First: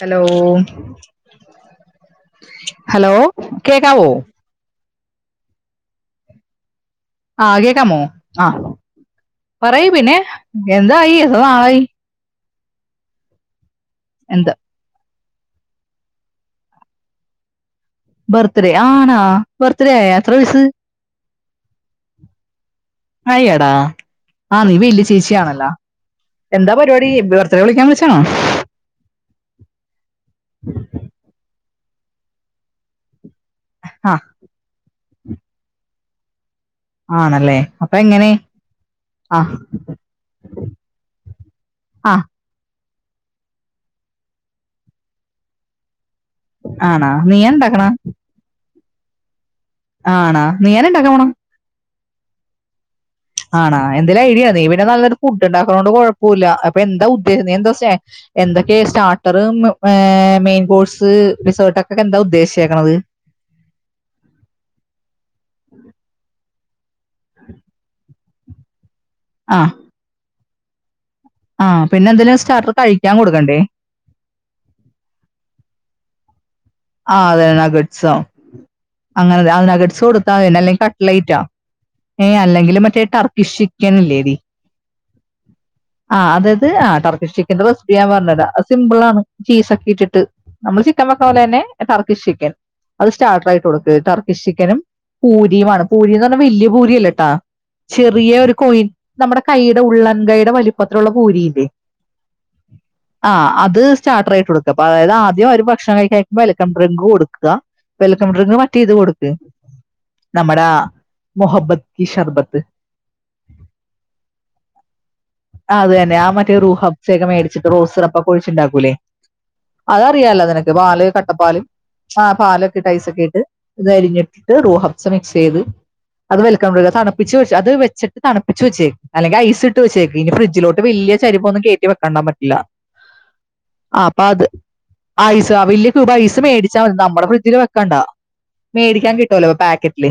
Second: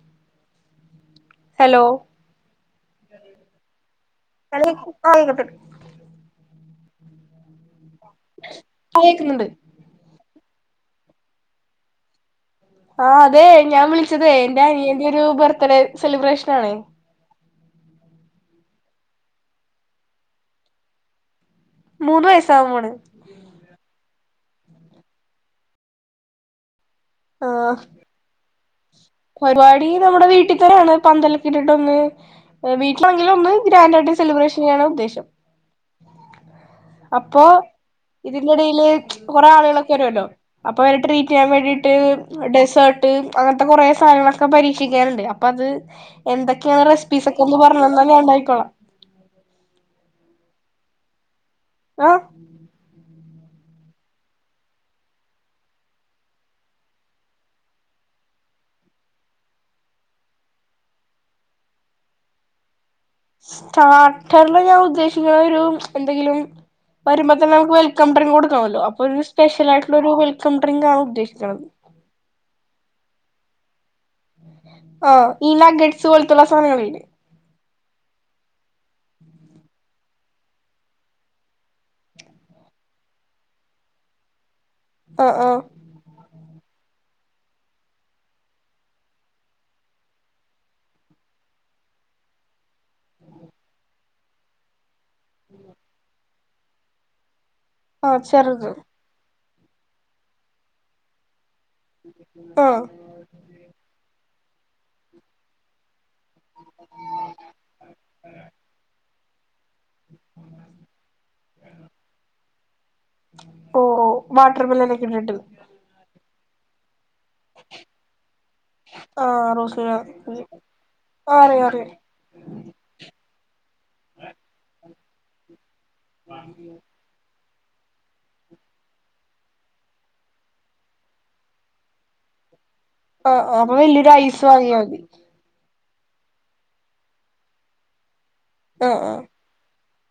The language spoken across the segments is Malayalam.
ഹലോ ഹലോ ഹലോ കേക്കാവൂ ആഹ് കേക്കു ആ കേക്കാമോ ആഹ് ആ കേക്കുന്നുണ്ട് പറയൂ പിന്നെ കന്ത ആ സവാളായി ആഹ് അതെ ഞാൻ വിളിച്ചത് ഏ എന്ത് എന്റെ ന അനിയൻ്റെ ഒരു ബർത്ത്ഡേ സെലിബ്രേഷൻ ആണേ ബർത്ത്ഡേ ആണാ ബർത്ത്ഡേ ആയ എത്ര വയസ്സ് മൂന്ന് വയസാവ്പോണ് ആയെടാ ആഹ് നീ വലിയ ചേച്ചി ആണല്ലോ എന്താ [unintelligible] പരിപാടി വിവർത്തനം വിളിക്കാൻ വിളിച്ചോ പരുപാടി നമ്മുടെ വീട്ടിൽ തന്നെയാണ് പന്തലൊക്കെ ഇട്ടിട്ട് ഒന്ന് വീട്ടില [unintelligible] ഒന്ന് ഗ്രാൻഡ് ആയിട്ട് ആഹ് സെലിബ്രേഷൻ ചെയ്യാനാ ഉദ്ദേശ അപ്പോ ആണല്ലേ അപ്പൊ എങ്ങനെ ഇതിന്റെ ഇടയില് കൊറേ ആഹ് ആളുകളൊക്കെ കേറി വരും അപ്പൊ [unintelligible] ട്രീറ്റ് ചെയ്യാൻ വേണ്ടിട്ട് ആഹ് ഡെസേർട്ട് [unintelligible] അങ്ങൻത്തെ കൊറേ സാനങ്ങളൊക്കെ പരീക്ഷിക്കാറുണ്ട് അപ്പൊ അത് എന്തൊക്കെയാണ് ആണാ റെസിപ്പീസ് ഒക്കെ നീയാ ഒന്ന് ഇണ്ടാക്കണെ പറഞ്ഞന്ന ഞാൻ ഉണ്ടാക്കിക്കോളാം ആണാ നീയന്നെണ്ടാക്ക [unintelligible] ആഹ് ആണാ എന്തേലും ഐഡിയ നീ പിന്നെ നല്ലൊരു ഫുഡ്ഡ് ഉണ്ടാക്ക്ണോണ്ട് കൊഴപ്പോല്ല അപ്പൊ എന്താ ഉദ്ദേശം നീയെന്താ എന്തൊക്കെ സ്റ്റാട്ടറ്ഏ മെയിൻ കോഴ്സ് റിസേട്ട് ഒക്കെക്കെ എന്താ ഉദ്ദേശിച്ചേക്കണത് സ്റ്റാർട്ടറില് ഞാൻ ഉദ്ദേശിക്കണ ഒരു എന്തെങ്കിലും വരുമ്പത്തന്നെ നമുക്ക് വെൽക്കം ഡ്രിങ്ക് കൊട് [unintelligible] ഒരു സ്പെഷ്യൽ ആയിട്ടൊരു [unintelligible] സെൻടറിന്റെ ആ ഉദ്ദേശ- ആ പിന്നെന്തെലും സ്റ്റാർട്ടർ കഴിക്കാൻ കൊടു കണ്ടെ ആ ഈ നഗട്സ്പോല്ത്തുള്ള സാ ആ അതെ ണാക്കട്ട് [unintelligible] [unintelligible] അങ്ങനെ ആ നഗട്സ് കൊടുത്താന്നെ അല്ലെങ്കിൽ കട്ലേറ്റോ ഏ അല്ലെങ്കില് മറ്റേ ടർക്കിഷ് ചിക്കൻ ഇല്ലേടി ആ ആ [unintelligible] ആ ടർക്കിഷ് ചിക്കന്റെ റെസിപ്പി ഞാൻ പറഞ്ഞരാംഅത് സിംമ്പിൾ ആണ് ചീസ് ഒക്കെ ഇട്ടിട്ട് നമ്മൾ ചിക്കൻ വെക്കണ പോലെ തന്നെ ടർക്കിഷ് ചിക്കൻ അത് സ്റ്റാർട്ടർ ആയിട്ട് കൊടുക്ക് ടർക്കിഷ് ചിക്കനും പൂരിയുമാണ് പൂരിന്ന് പറഞ്ഞാൽ വല്യ പൂ ഭൂരിയല്ലട്ടാ ആഹ് ചെറിയ ഒരു ചെറുത് കോയിൻ നമ്മടെ കൈയുടെ ഉള്ളൻകൈയുടെ വലിപ്പത്തിലുള്ള ഭൂരിയില്ലേ ആഹ് ആ അത് സ്റ്റാട്ടറയി [unintelligible] ആദ്യം അവര് ഭക്ഷണം കഴിക്കാനിരിക്കുമ്പോൾ വെൽക്കം ഡ്രിങ്ക് കൊടുക്ക വെൽക്കം ഡ്രിങ്ക് മറ്റേ ഇത് കൊടുക്ക നമ്മടാ മൂഹബ്ബത് കി ശർബത്ത് ഓ ഓ വാട്ടർ മില്ലനൊക്കെ ഇട്ടിട് തെ റൂഹബ് [unintelligible] ഒക്കെ മേടിച്ചിട്ട് റോസ് സിറപ്പൊക്കെ ഒഴിച്ച് ഉണ്ടാക്കൂലേ ആഹ് റോസ് അത് മിൽക്ക് അറിയാലോ നിനക്ക് പാല് ആഹ് കട്ടപ്പാല് അറിയാം അറിയാം ആ പാലിട്ടിട്ട് ഐസ് ഒക്കെ ഇട്ട് ഇത് അരിഞ്ഞിട്ടിട്ട് റൂഹബ്സ് മിക്സ് ചെയ്ത് അത് വെൽക്കം ട്രി തണുപ്പിച്ചിട്ട് അത് വെച്ചി് തണുപ്പച്ച് വച്ചേക്ക് അല്ലെങ്കിൽ ഐസ് ഇട്ട് വെച്ചേക്കക്ക് ഇനി ഫ്രി്ജിലട്ട് വലിയ ചരിവൊ ഒന്നും കേറ്റിവെക്കണ്ടൻ പറ്റില്ല ആഹ അപ്പൊ വലിയ ഐസ് വാങ്ങിയാ മതി ഐസ്മേടിച്ചാൽ മതി നമ്മുടെ ഫ്രിഡ്ജില് വെക്കാണ്ടാ ആഹ് മേടിക്കാൻ ആഹ് കിട്ടുവല്ലോ പാക്കറ്റ്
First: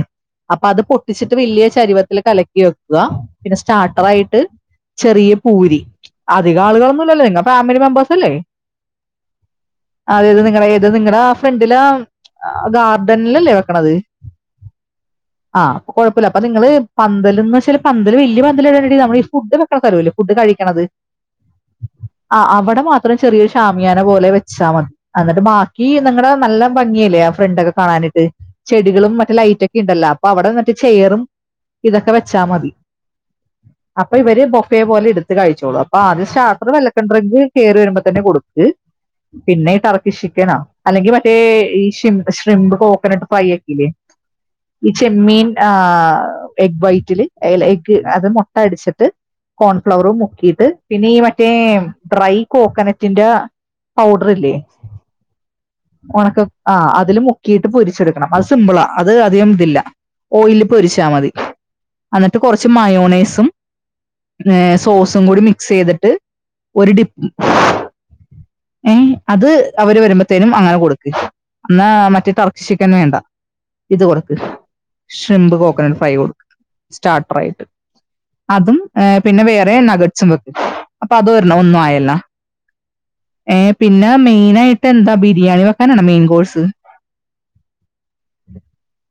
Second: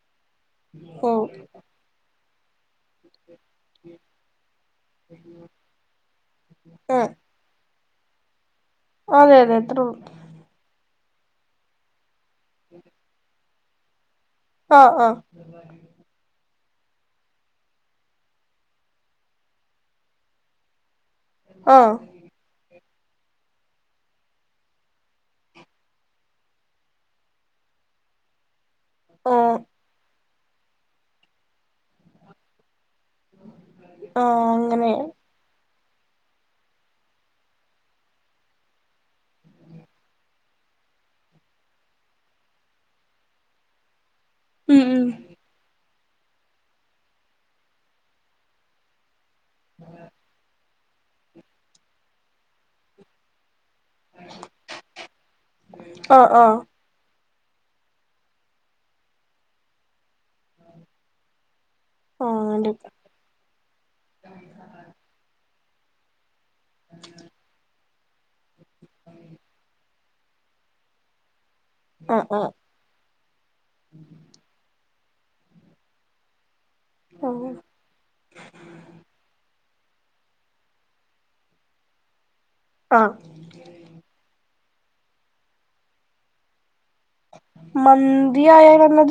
[unintelligible] അ അത് ഓ പൊട്ടിച്ചിട്ട് വലിയ ചരിവ കലക്കി വയ്ക്കുക പിന്നെ സ്റ്റാർട്ടർ ആായിട്ട് ചെറിയ പൂരി അധിക ആളുകളൊന്നും ആഹ് ഇല്ലല്ലോനിങ്ങ ഫാമിലി ഫാമിലി മെമ്പേഴ്സ് അല്ലേ അതെ അതെ അത്രയേ ഉള്ളൂ ഇത് നിങ്ങളടെ ആ ഫ്രണ്ടിലെ ഗാർഡനിലല്ലേ വെക്കണത് ആ ആ ആ അപ്പൊകൊഴപ്പല്ല അപ്പനിങ്ങള് പന്തല്ന്ന്ച്ചാല് പന്തല് വല്യ പന്തലിടണ്ടടീ നമ്മളീഫുഡ് വെക്കണസ്ഥലുല്യേ ഫുഡ്കഴിക്കണത് ആഹ് ആ അവിടെ മാത്ര അത്രയും ചെറിയൊരു ഷാമിയാനെ പോലെ വെച്ചാമതി എന്നിട്ട് ബാക്കി നിങ്ങടെ നല്ല ഭംഗിയല്ലേ ആ ഫ്രണ്ടൊക്കെ കാണാനിട്ട് ചെടികളും മറ്റേ ആഹ് ലൈറ്റൊക്കേണ്ടല്ലോ അപ്പൊ അവിടെന്നിട്ട് ചെയറുംതൊക്കേ വെച്ചാ മതി അപ്പൊ ഇവര് ആഹ് ബൊഫയെ അങ്ങനെ പോലെടുത്ത് കഴിച്ചോളൂ ആ അദ്യം സ്റ്റാർട്ടർ വലക്കണ്ട്രിങ്ക് കേറിവരുമ്പത്തന്നെ കൊടുക്ക് പിന്നെ ടറക്കി ശിക്കനോ അല്ലെങ്കി മറ്റേ ഈ ഷ്രിംപ് ഷ്രിംപ്കോക്കനട്ട് ഫ്രൈയൊക്കേല്ലേ ഉം ഈ ഉം ചെമ്മീൻ ആ എഗ് വൈറ്റില് ഐലേക്ക് അത് മുട്ട അടിച്ചിട്ട് കോൺഫ്ലവറും മുക്കിട്ട് പിന്നെ ഈ മറ്റേ ഡ്രൈ കോക്കനറ്റിന്റെ പൗടറില്ലേ ആഹ് ഒണക്ക ആഹ് ആ അതില് മു കീട്ട് പൊരിച്ചെടുക്കണം അത് സിമ്പിളാ അത് അധികം ഓയില്ല് പൊരിച്ചാമതി ന്നട്ട് കുറച്ച് ആഹ് മയോണേയ്സും ഏ സോസുംകൂടി മ മിക്സെയ്തിട്ട് ഒരു ടിപ്പ് [unintelligible] ഏ അത് അവര് വരുമ്പോത്തേനും അങ്ങനെ കൊടുക്ക് ന്നാ മറ്റേ ആഹ് തർക്കിചിക്കൻവേണ്ട ഇത് കൊട് ഷ്രിംമ്പ് കോക്കനട്ട് ഫ്രൈ കൊടു സ്റ്റാർട്ടറായിട്ട് അതും പിന്നെ വേറെ വേ നക ചു വെക്ക് അപ്പൊ അത് ഒര്ണം ഒന്നു ആയല്ലോ ആഹ് ഏ പിന്നെ മെയ്നായി എന്താ ബിരിയാണി വെക്കാനാണോ മെയിൻ കോഴ്സ് മന്തി ആയാലോന്നാ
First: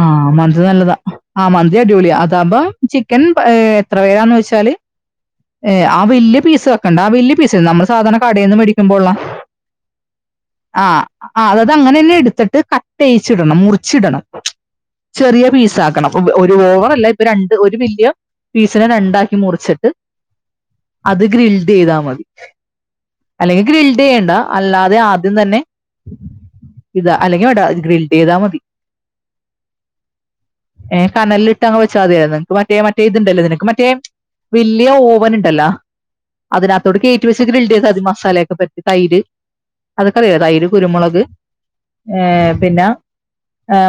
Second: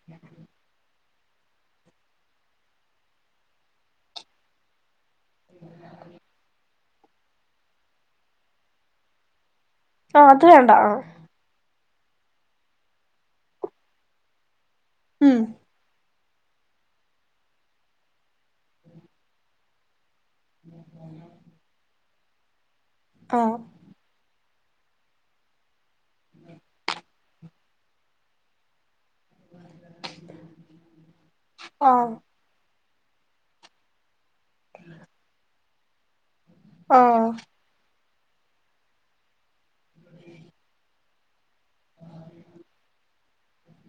ആ മന്തി നല്ലതാ ആ മന്തി അടിപൊളിയാ അതാമ്പം ചിക്കൻ ഏ എത്ര പേരാന്നവെച്ചാല് ഏ ആ വല്യ പീസ് വെക്കണ്ട ആ വല്യ പീസ് നമ്മള് സാധാരണ കടേന്ന് മേടിക്കുമ്പോള്ള ആ അത് വേണ്ട ആ അത് അങ്ങനെന്നെടുത്തിട്ട് കട്ടെയ്യ്ച്ചിടണം മുറി ച്ചിടണം ചെറിയ പീസാക്കണം ഒര് ഓവറല്ല ഇപ്പൊ രണ്ട് ഒരു വല്യ പീസിനെ രണ്ടാക്കി മുറിച്ചിട്ട് അത് ഗ്രിൽഡെയ്താ മതി ആഹ് അല്ലെങ്കി ഗ്രിൽഡെയ്യണ്ട അല്ലാതെ ആദ്യം തന്നെ അല്ലെങ്കിൽ വേണ്ട ഗ്രിൽഡെയ്‌തി മതി ഏ കനലിലിട്ട് അങ്ങ് വെച്ചാ ആഹ് മതിയന്ന് ഇപ്പ മറ്റ ഏ മറ്റേ ഇത്ണ്ടല്ലോ നിനക്ക് മറ്റേ വല്യ ഓവന് ണ്ടല്ലാ അതിനാത്തോട്ട് കേറ്റി ആഹ് വച്ച് ഗ്രിൽഡെയ്താ മതി മ മസാലക്കെ പെർറ്റി തൈര് അതക്കറിയാലോ തൈര് കുരുമുളക് ഏ പിന്നെ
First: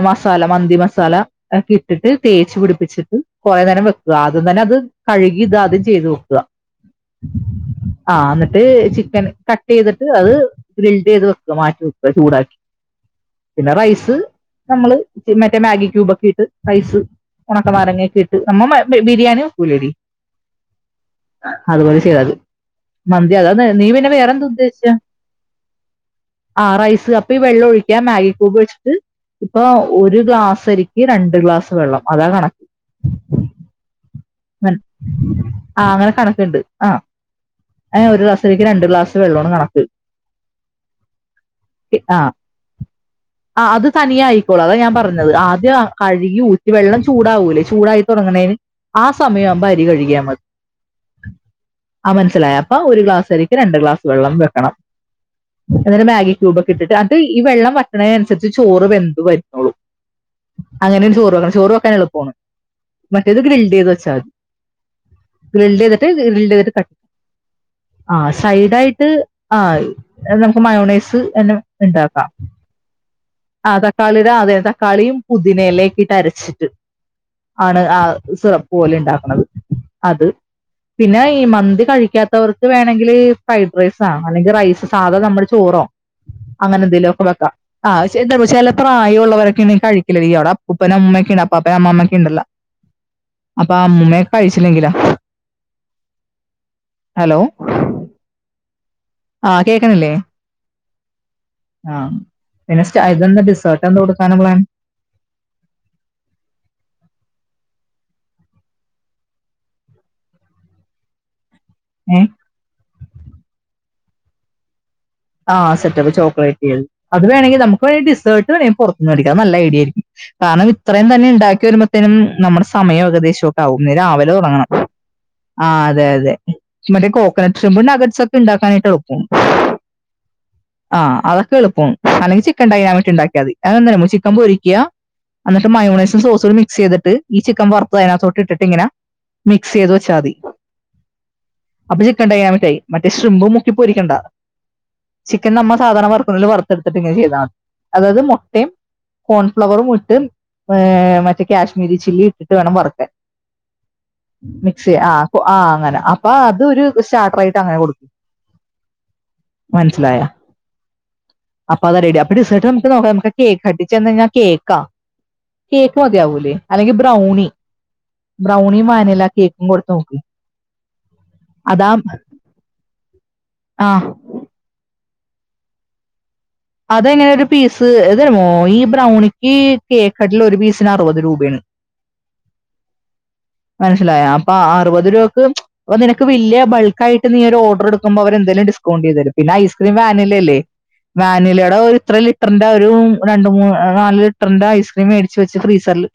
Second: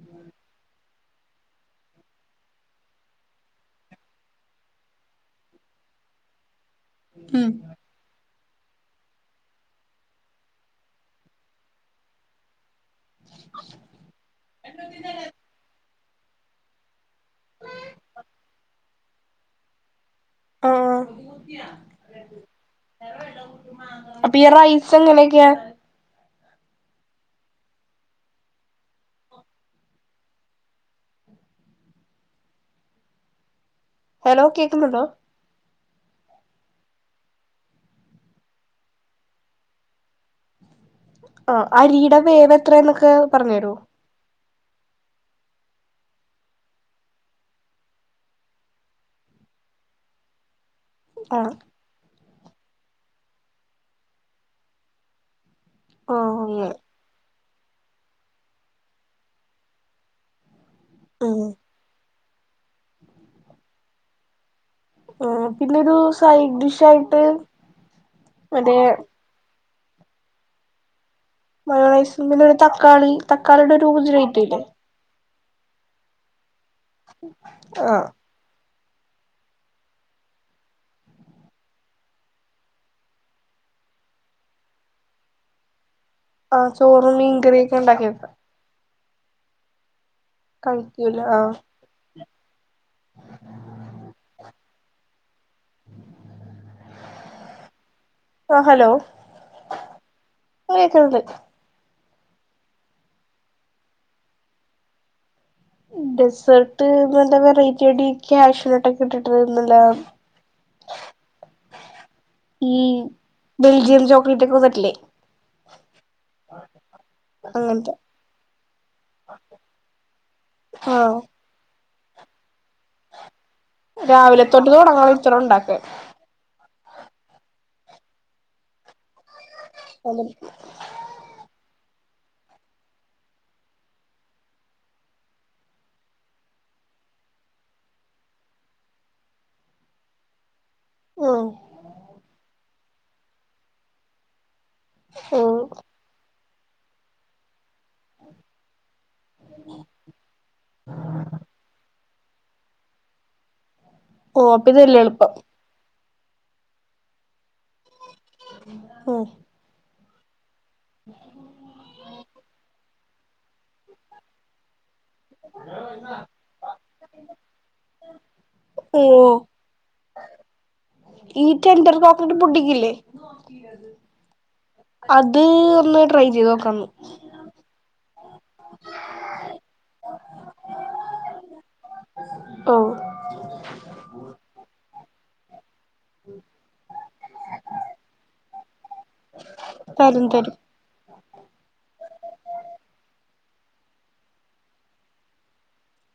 മസാല മന്തി മസാല ഒക്കെ ഇട്ടിട്ട് തേച്ച് പിടിപ്പിച്ചിട്ട് കുറെ നേരം വെക്ക്വ ആദ്യം തന്നെ അത് കഴുകി ഇതാദ്യം ചെയ്ത് വെക്കുക ഉം ട്ട് ചിക്കൻ കട്ട് ചെയ്തിട്ട് അത് ഗ്രിൽസെയ്ത് വെക്കാ മാറ്റി വെക്ക്വ ചൂടാക്കി പിന്നെ റൈസ് നമ്മള് ഇ മറ്റേ മാഗി ഈ ക്യൂബൊക്കെട്ട് റൈസ് ഉണക്കാനാരങ്ങൊക്കെ ഇട്ട് നമ്മ എപ്പഴും ബിരിയാണി വെക്കൂലടി ആ മന്തി അതാ നീ പിന്നെ വേറെ എന്താ അപ്പയീ ഉദ്ദേശിച്ച റൈസ് എങ്ങനെക്കെയാ ആ റൈസ് അപ്പ ഈ വെള്ളം ഒഴിക്കാ മാഗി ക്യൂബ് വെച്ചിട്ട് ഇപ്പൊ ഒരു ഗ്ലാസരിക്ക് രണ്ട് ഗ്ലാസ് വെള്ളം അതാ കണ ഹലോ കേക്കുന്നുണ്ടോ [unintelligible] ആ അങ്ങനെ കണക്ക്ണ്ട് ആ ഒരു ക്ലാസരിക്ക് രണ്ട് ഗ്ലാസ് വെള്ളോണ് കണക്ക് ആ അരിയുടെ ആ വേവെത്ര ന്നൊക്കെ പർഞ്ഞെരോ ഇപ്പോൾ അതാ ഞാൻ പറഞ്ഞത് ആദ്യം കഴുകി ഊറ്റി വെള്ളം ചൂടാവൂല്ലേ ചൂടായി തൊടങ്ങ്ന്നേന് ആ സമയം ആവുമ്പ അരി കഴുകിയാ മതി ആ ആ മനസ്സിലായ അപ്പ ഒരു ഗ്ലാസ് അരിക്ക് രണ്ട് ഗ്ലാസ് വെള്ളം വെക്കണം ഇന്ന്ട്ട് മാഗി ആഹ് അങ്ങനെ ക്യൂബൊക്കെ ഇട്ടിട്ട് അത് ഈ ഈ വെള്ളം വറ്റ്ണെനൻസരിച്ച് ചോറ് വെന്ത് വര്ന്നോളും അങ്ങനെ ഉം ചോറൊള്ളു ചോറു വെക്കാൻ എളുപ്പാണ് മറ്റേത് ഗ്രിൽ തിയത് വെച്ചാതി ഉം പിന്നൊരു ഗ്രിൽഡ്യ്തിട്ട് സൈഡ് ഗ്രിൽഡ് ഇങ്ങട്ട് ഡിഷ് കട്ട് ആയിട്ട് ആ സൈഡ് മറ്റേ ആയിട്ട് ആ നമുക്ക് മയോണേസ് മയോണൈസും പിന്ന ഒരു തക്കാളി തക്കാളിയുടെ ഒരു [inaudible] ഇല്ലേ പുതിനേയിലയൊക്കിട്ടരച്ച് ആണ് ആ ആഹ് സിറം. പോലെ ഉണ്ടാക്ക്ണത്. അത് പിന്നെ ഈ മന്തി കഴിക്കാത്തവർക്ക് വേണങ്കില് ഫ്രൈഡ് റൈസാ അല്ലെങ്കിൽ റൈസ് സാധാ നമ്മളെ ചോറോ ആഹ് അങ്ങനെ എന്തേലും ചോറും ഒക്കെ വെക്കാം. മീൻകറിയൊക്കെ ആ ഉണ്ടാക്കി വെക്കാം എന്താ ചെ പ്രായൊള്ളവരൊക്കേണെ കഴി ക്കില്ലടി. അവിട അപ്പുപ്പനും കഴിക്കൂല അമ്മുമ്മക്കെണ്ട് ആഹ് അപ്പാപ്പനും അമ്മാമ്മക്കെ ഇണ്ടല്ലോ. അപ്പ അമ്മൂമ്മേക്കെ കഴിച്ചില്ലെങ്കിലാ. ഹലോ ആ ഹലോ ആ കേക്കണില്ലേ? കേക്കുന്നുണ്ട് ആഹ പിന്നെ സ്റ്റ ഇതെന്താ ഡിസേർട്ട് എന്താ കൊടുക്കാനാ പ്ലാൻ? ഡെസേർട്ട് നല്ല വെറൈറ്റി ആ ടീ. ക്യാഷൂനട്ടൊക്കെ ഇട്ടിട്ട് നല്ല ഏ ഈ ബെൽജിയം ചോക്ലേറ്റ് ഒക്കെ [unintelligible] ആ സെ ചെല ചോക്ലേറ്റേള്. അത് വേണെങ്കിൽ നമുക്ക് അങ്ങനത്തെ വേണെങ്കി ഡിസേർട്ട് വേണേ പുറത്തുന്ന് വേടിക്കാ. അത് നല്ല ഐഡിയ ആയിരിക്കും. കാരണം ഇത്രയും ആഹ് തന്നെ ഇണ്ടാക്കി വരുമ്പ ത്തിനും നമ്മുടെ സമയം ഏകദേശൊ [unintelligible] ഇന്ന് രാവിലെ തുടങ്ങണം. തൊട്ട് ഇത്ര ആ ഉണ്ടാക്കാൻ അതെ അതെ. മറ്റേ കോക്കനട്ട് ഷെബും നഗറ്റ്സ്സൊക്കെ ഉണ്ടാക്കാനായിട്ട് എളുപ്പാണ്. ഉം ആ അതൊക്കെ എളുപ്പാണ് അല്ലെങ്കിൽ ചിക്കൻ ഡൈനാമിട്ട് ഇണ്ടാക്കിയാതി അത് എന്താന്നറിയാമോ ചിക്കൻ പൊരിക്ക അന്നിട്ട് മയോണയ്‌സും സോസൂടി മിക്സ് ചെയ്തിട്ട് ഈ ചിക്കൻ വറുത്ത് അതിനകത്തോട്ട് ഇട്ടിട്ട് ഇങ്ങന മിക്സ് ചെയ്ത് വെച്ചാതി അപ്പ ചിക്കൻ ഡൈനാമിക്ക് ആയി മറ്റേ ശൃംമ്പ് മുക്കിപ്പൊരിക്കണ്ട ചിക്കൻ ഉം നമ്മ സാധാരണ വറക്കണ പോലെ വറുത് ടുത്തിട്ട് ഇങ്ങനെ ചെയ്താ മതി അതായത് മുട്ടേം കോൺഫ്ലവറും ഇട്ട് ഏ മറ്റേ കാശ്മീരി ചില്ലി ഇട്ട് വേണം വറക്കാൻ ഓ അപ്പൊ മിക്സി ഇതല്ലേ ആ എളുപ്പം ആ അങ്ങനെ ആ അത് ഒരു സ്റ്റാർട്ടർ ആയിട്ട് അങ്ങനെ കൊടുക്കും ഓ മനസ്സിലായ അപ്പാതാ റെഡി അപ്പഴ് ഡിസേർട്ട് നോക്ക നമുക്ക് കേക്ക് കട്ടിച്ച് തന്ന് കഴിഞ്ഞാ കേക്കാ കേക്ക് മതിയാവൂല്ലേ. അല്ലെങ്കി ബ്ര ബ്രൗണി ബ്രൗണിയും ഓ വാനില കേക്കും കൊടുത്തു നോക്ക് ഈ അതാ ടെൻഡർ കോക്കനട്ട് പുഡ്ഡിങ്ങില്ലേ ആ അത് ഒന്ന് ട്രൈ ചെയ്തോ അതന്നെ ഒരു പീസ് ഏ [unintelligible] ഈ ബ്രൗണിക്ക് കേക്ക് ഹട്ടിൽ ഒരു പീസിന് അറുപത് രൂപയാണ് ഓ മനസിലായ അപ്പ അ അറുപതു രൂപയ്ക്ക് അപ്പൊ നിനക്ക് വല്യ ബൾക്കായിയിട്ട് നീ ഒരു ഓർഡറെടുക്കുമ്പോ അവരെന്തായലും ഡിസ്കൗണ്ട് ചെയ്തു കൊടുക്കും പിന്നെ ഐസ്ക്രീം തരും വാനില തരും ഇല്ലേ വാനിലയുടെ ഒരു ഇത്ര ലിറ്ററിന്റെ ഒരു രണ്ട് മൂന്ന് നാല് ലിറ്ററിന്റെ ഐസ്ക്രീം മേടിച്ച് വെച്ച് ഫ്രീസറില്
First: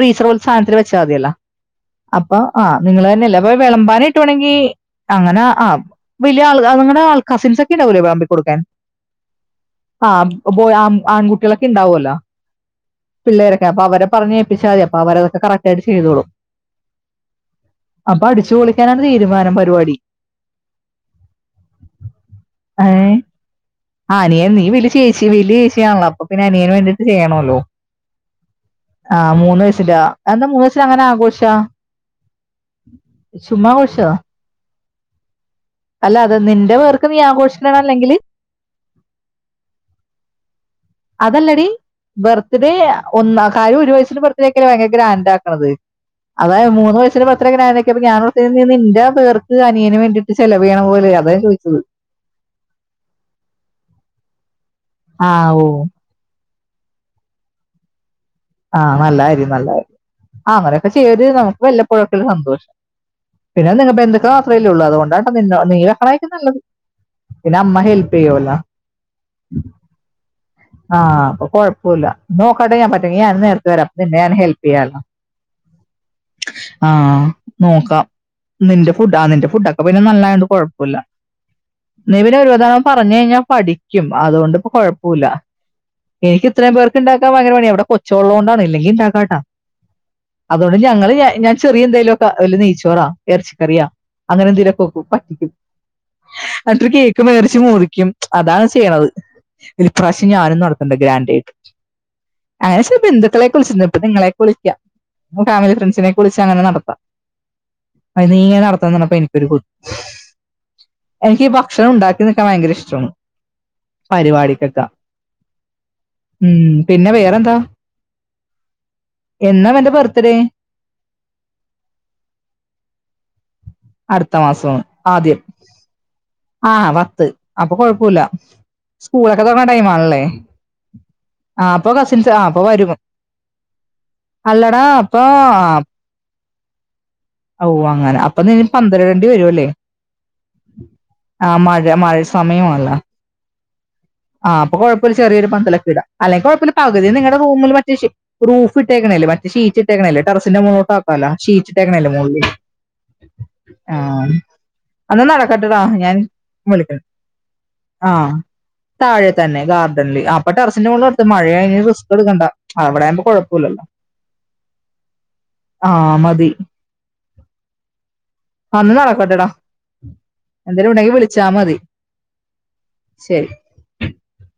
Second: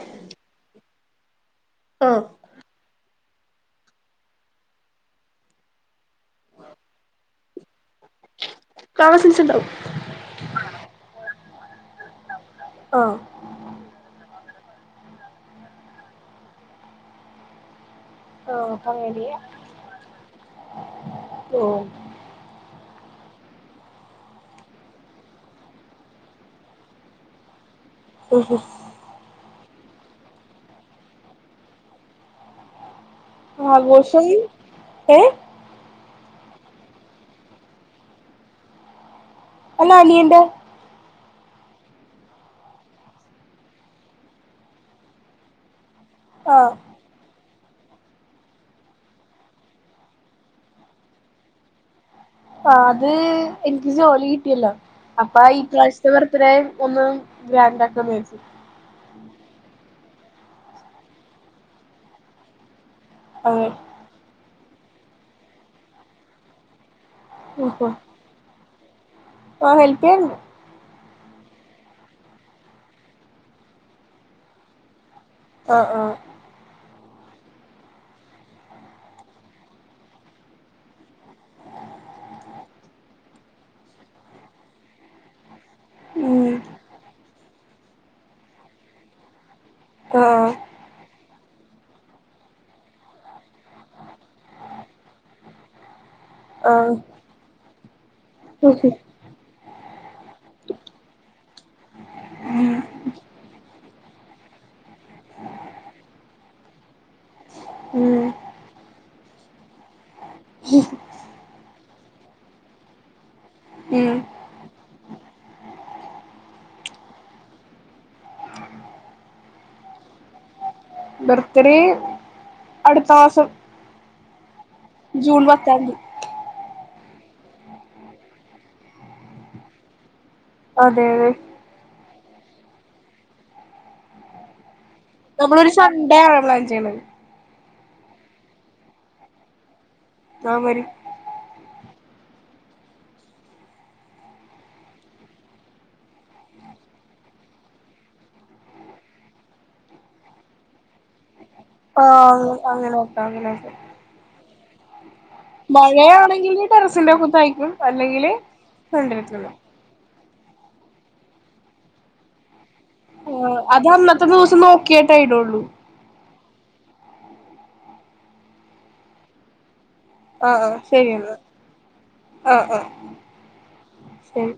ഫ്രീസർ പോലത്തെ സാനത്തില് [unintelligible] ആഹ് അപ്പൊ ആഹ് നിങ്ങള് തന്നെയല്ലേ ഇപ്പൊ വിളമ്പാനായിട്ടു വേണെങ്കി അങ്ങനെ ആ വലിയ ആൾ നിങ്ങടെ ആ കസിൻസ് ഒക്കെ ഉണ്ടാവൂലേ വിളമ്പിക്കൊടുക്കാൻ നാളെ സെൻസ് ഉണ്ടാവും ആഹ് ഇത് ആൺ അൺകുട്ടിയ ഇണ്ടാവൂല്ലോ ആഹ് പിള്ളേരൊക്കെ അപ്പ അവരെ പറഞ്ഞ് ഏപ്പിച്ചാ മതി അപ്പൊ അവരെതൊക്കെ കറക്റ്റ് ആയിട്ട് ചെയ്തോളും അപ്പൊ അടിച്ചു ആഹ് അപ്പൊ പൊളിക്കാനാണ് അങ്ങനെ ചെയ്യാം തീരുമാനം പരിപാടി ഓ ഏഹ് ആ അനിയൻ നീ വലിയ ചേച്ചി വലിയ ചേച്ചി ആണല്ലോ അപ്പൊ പിന്നെ അനിയന് വേണ്ടീട്ട് ചെയ്യണോല്ലോ ആ മൂന്ന് വയ സില എന്താ മൂന്ന്സിൽ അങ്ങനെ ആഘോഷാ ആഘോഷം ഏ അല്ല അത് നിന്റെ പേർക്ക് നീ ആഘോഷിക്കണണോ അല്ലെങ്കില് അല്ല അനിയന്റെ അതല്ലടി ബർത്ത്ഡേ ഒന്ന് കാര്യം ഒരു വയസിന്റെ ബർത്ത്ഡേ ആക്കല്ലേ ഭയങ്കര ഗ്രാൻഡ് ആക്കണത് അതായത് ആഹ് മൂന്ന് വയസ്സിന് [unintelligible] ഇത്ര ഗ്രാന്റ് ഒക്കെ അപ്പോ ഞാൻ [unintelligible] നിന്റെ പേർക്ക് അനിയനന് വേണ്ടിട്ട് ചെലവ് ചെയ്യണ പോലെ അതാ ചോദിച്ചത് ആ അത് എനിക്ക് ജോലി കിട്ടിയല്ലോ ആ അപ്പ ഈ ഓ പ്രാവശ്യത്തെ ബർത്ത്ഡേ പഇപ്പൊ ഒന്ന് ഗ്രാൻഡ് ആക്കാന്ന് കരുതി ആ നല്ല കാര്യം നല്ല കാര്യം ആ അങ്ങനെയൊക്കെ ചെയ്യല് നമുക്ക് വല്ലപ്പോഴൊക്കെള്ള സന്തോഷം അതെ പിന്നെന്തിന് എന്തൊക്കാ അത്രേ ഉള്ളൂ അതുകൊണ്ടാട്ട നിന്നേ [unintelligible] നല്ലത് പിന്ന അമ്മ ഹെൽപ്പ് ചെയ്യോല്ലാ ആ ഹെല്പ് ചെയ്യും ആഹ് അപ്പൊ കുഴപ്പം ഇല്ല നോക്കട്ടെ ഞാൻ പറ്റുമെങ്കി ഞാനും നേരത്തെ വരാം നിന്നെ ഞാൻ ഹെൽപ് ചെയ്യാലൊ ആഹ് ആഹ് ആഹ് നോക്കാം നിന്റെ ഫുഡ് ആ നിന്റെ ഫുഡൊക്കെ പിന്നെ നല്ലായോണ്ട് കുഴപ്പമില്ല നീ പിന്നെ ഒരുതവണ പറഞ്ഞു കഴിഞ്ഞാൽ പഠിക്കും അതുകൊണ്ടിപ്പോ കു പോവൂല എനിക്ക് ഉം ഇത്രയും പേർക്കുണ്ടാക്കാൻ ഭയങ്കര പണിയാ അവിടെ കൊച്ചുള്ളൊണ്ട് ആണ് ഇല്ലെങ്കിൽ ഉണ്ടാക്കാട്ടോ ആഹ് അതുകൊണ്ട് ഞങ്ങള് ഞാൻ ചെറിയ എന്തേലും ഒക്കെ വല്ല നെയ്ച്ചോറാ ഇറച്ചിക്കറിയാ അങ്ങനെ എന്തേലൊക്കെോക്കും വയ്ക്കും എന്നിട്ട് ആഹ് കേക്ക് മേടിച്ച് മുറിക്കും അതാണ് ചെയ്യണത് ഈ പ്രാവശ്യം ഞാനും നടത്തുന്നുണ്ട് ഗ്രാൻഡ് ആയിട്ട് [inaudible] [unintelligible] വിളിക്കാം ഫാമിലി ഫ്രണ്ട്സിനെ വിളിച്ച് അങ്ങനെ നടത്താം ഉം [unintelligible] [unintelligible] എനിക്ക് ഭക്ഷണം ഉണ്ടാക്ക എനിക്ക് അതു ഭയങ്കര ഇഷ്ടം ആണ് ഉം പരിപാടിക്കൊ ഉം പിന്നെ വേറെന്താ എന്നാ നിന്റെ ബർത്ത്ഡേ ബർത്ത്ഡേ അടുത്ത മാസം അടുത്ത മാസം ആദ്യം ജൂൺ പത്താം തീയതി ആഹ് അപ്പൊ കൊഴപ്പമില്ല സ്കൂളൊക്കെ തുടങ്ങണ ടൈം ആണല്ലേ അതെ അതെ ആ അപ്പ വരു അല്ലടാ അപ്പൊ നമ്മളൊരു ആ, സൺഡേ ആണോള്ള [unintelligible] ഓ അങ്ങനെ അപ്പൊ നി പന്ത്രണ്ണ്ട്ടി വരുവല്ലേ ആഹ് വരും മഴ സമയം ആണ്ല്ലോ ആഹ് അപ്പൊ കൊഴപോല്ല ഒരു ചെറിയൊരു പന്തലൊക്കെ ഇടാം അല്ലെങ്ക്കൊഴപ്പമില്ല നിങ്ങളുടെ റൂമിൽ മറ്റേ റൂഫ്ട്ടേക്കണല്ലേ മറ്റേ ഷീറ്റ് ഇട്ടേക്കണേ ടെറസിന്റെ മുകളിലോട്ട് ആക്കാല്ലോ ആ അങ്ങനെക്കെ അങ്ങനെ ആ എന്നാ നടക്കട്ടെടാ ഞാൻ മഴയാണെങ്കില് വിളിക്കണം ടെറസിന്റെ പുറത്താരിക്കും ആ അല്ലെങ്കില് താഴെ ഫ്രണ്ടിലിരിക്കുന്നെ തന്നെ ഗാർഡൻ അപ്പം ടെറസ്ന്റെ മോളിൽ ടത്ത് മഴയാണെ റിസ്ക് എടുക്കണ്ട അവിടെ ആകുമ്പോ ആഹ് കുഴപ്പമില്ലല്ലോ അത് അന്നത്തെ ദിസം നോക്കിയട്ടെടുള്ളു ആ മതി അന്നേനടക്കട്ടെടാ ആഹ് ആഹ് എന്തേലും ഉണ്ടെങ്കി ശരിയെന്നാ വിളിച്ചാമതി ആഹ് ആഹ് ശരി ശരി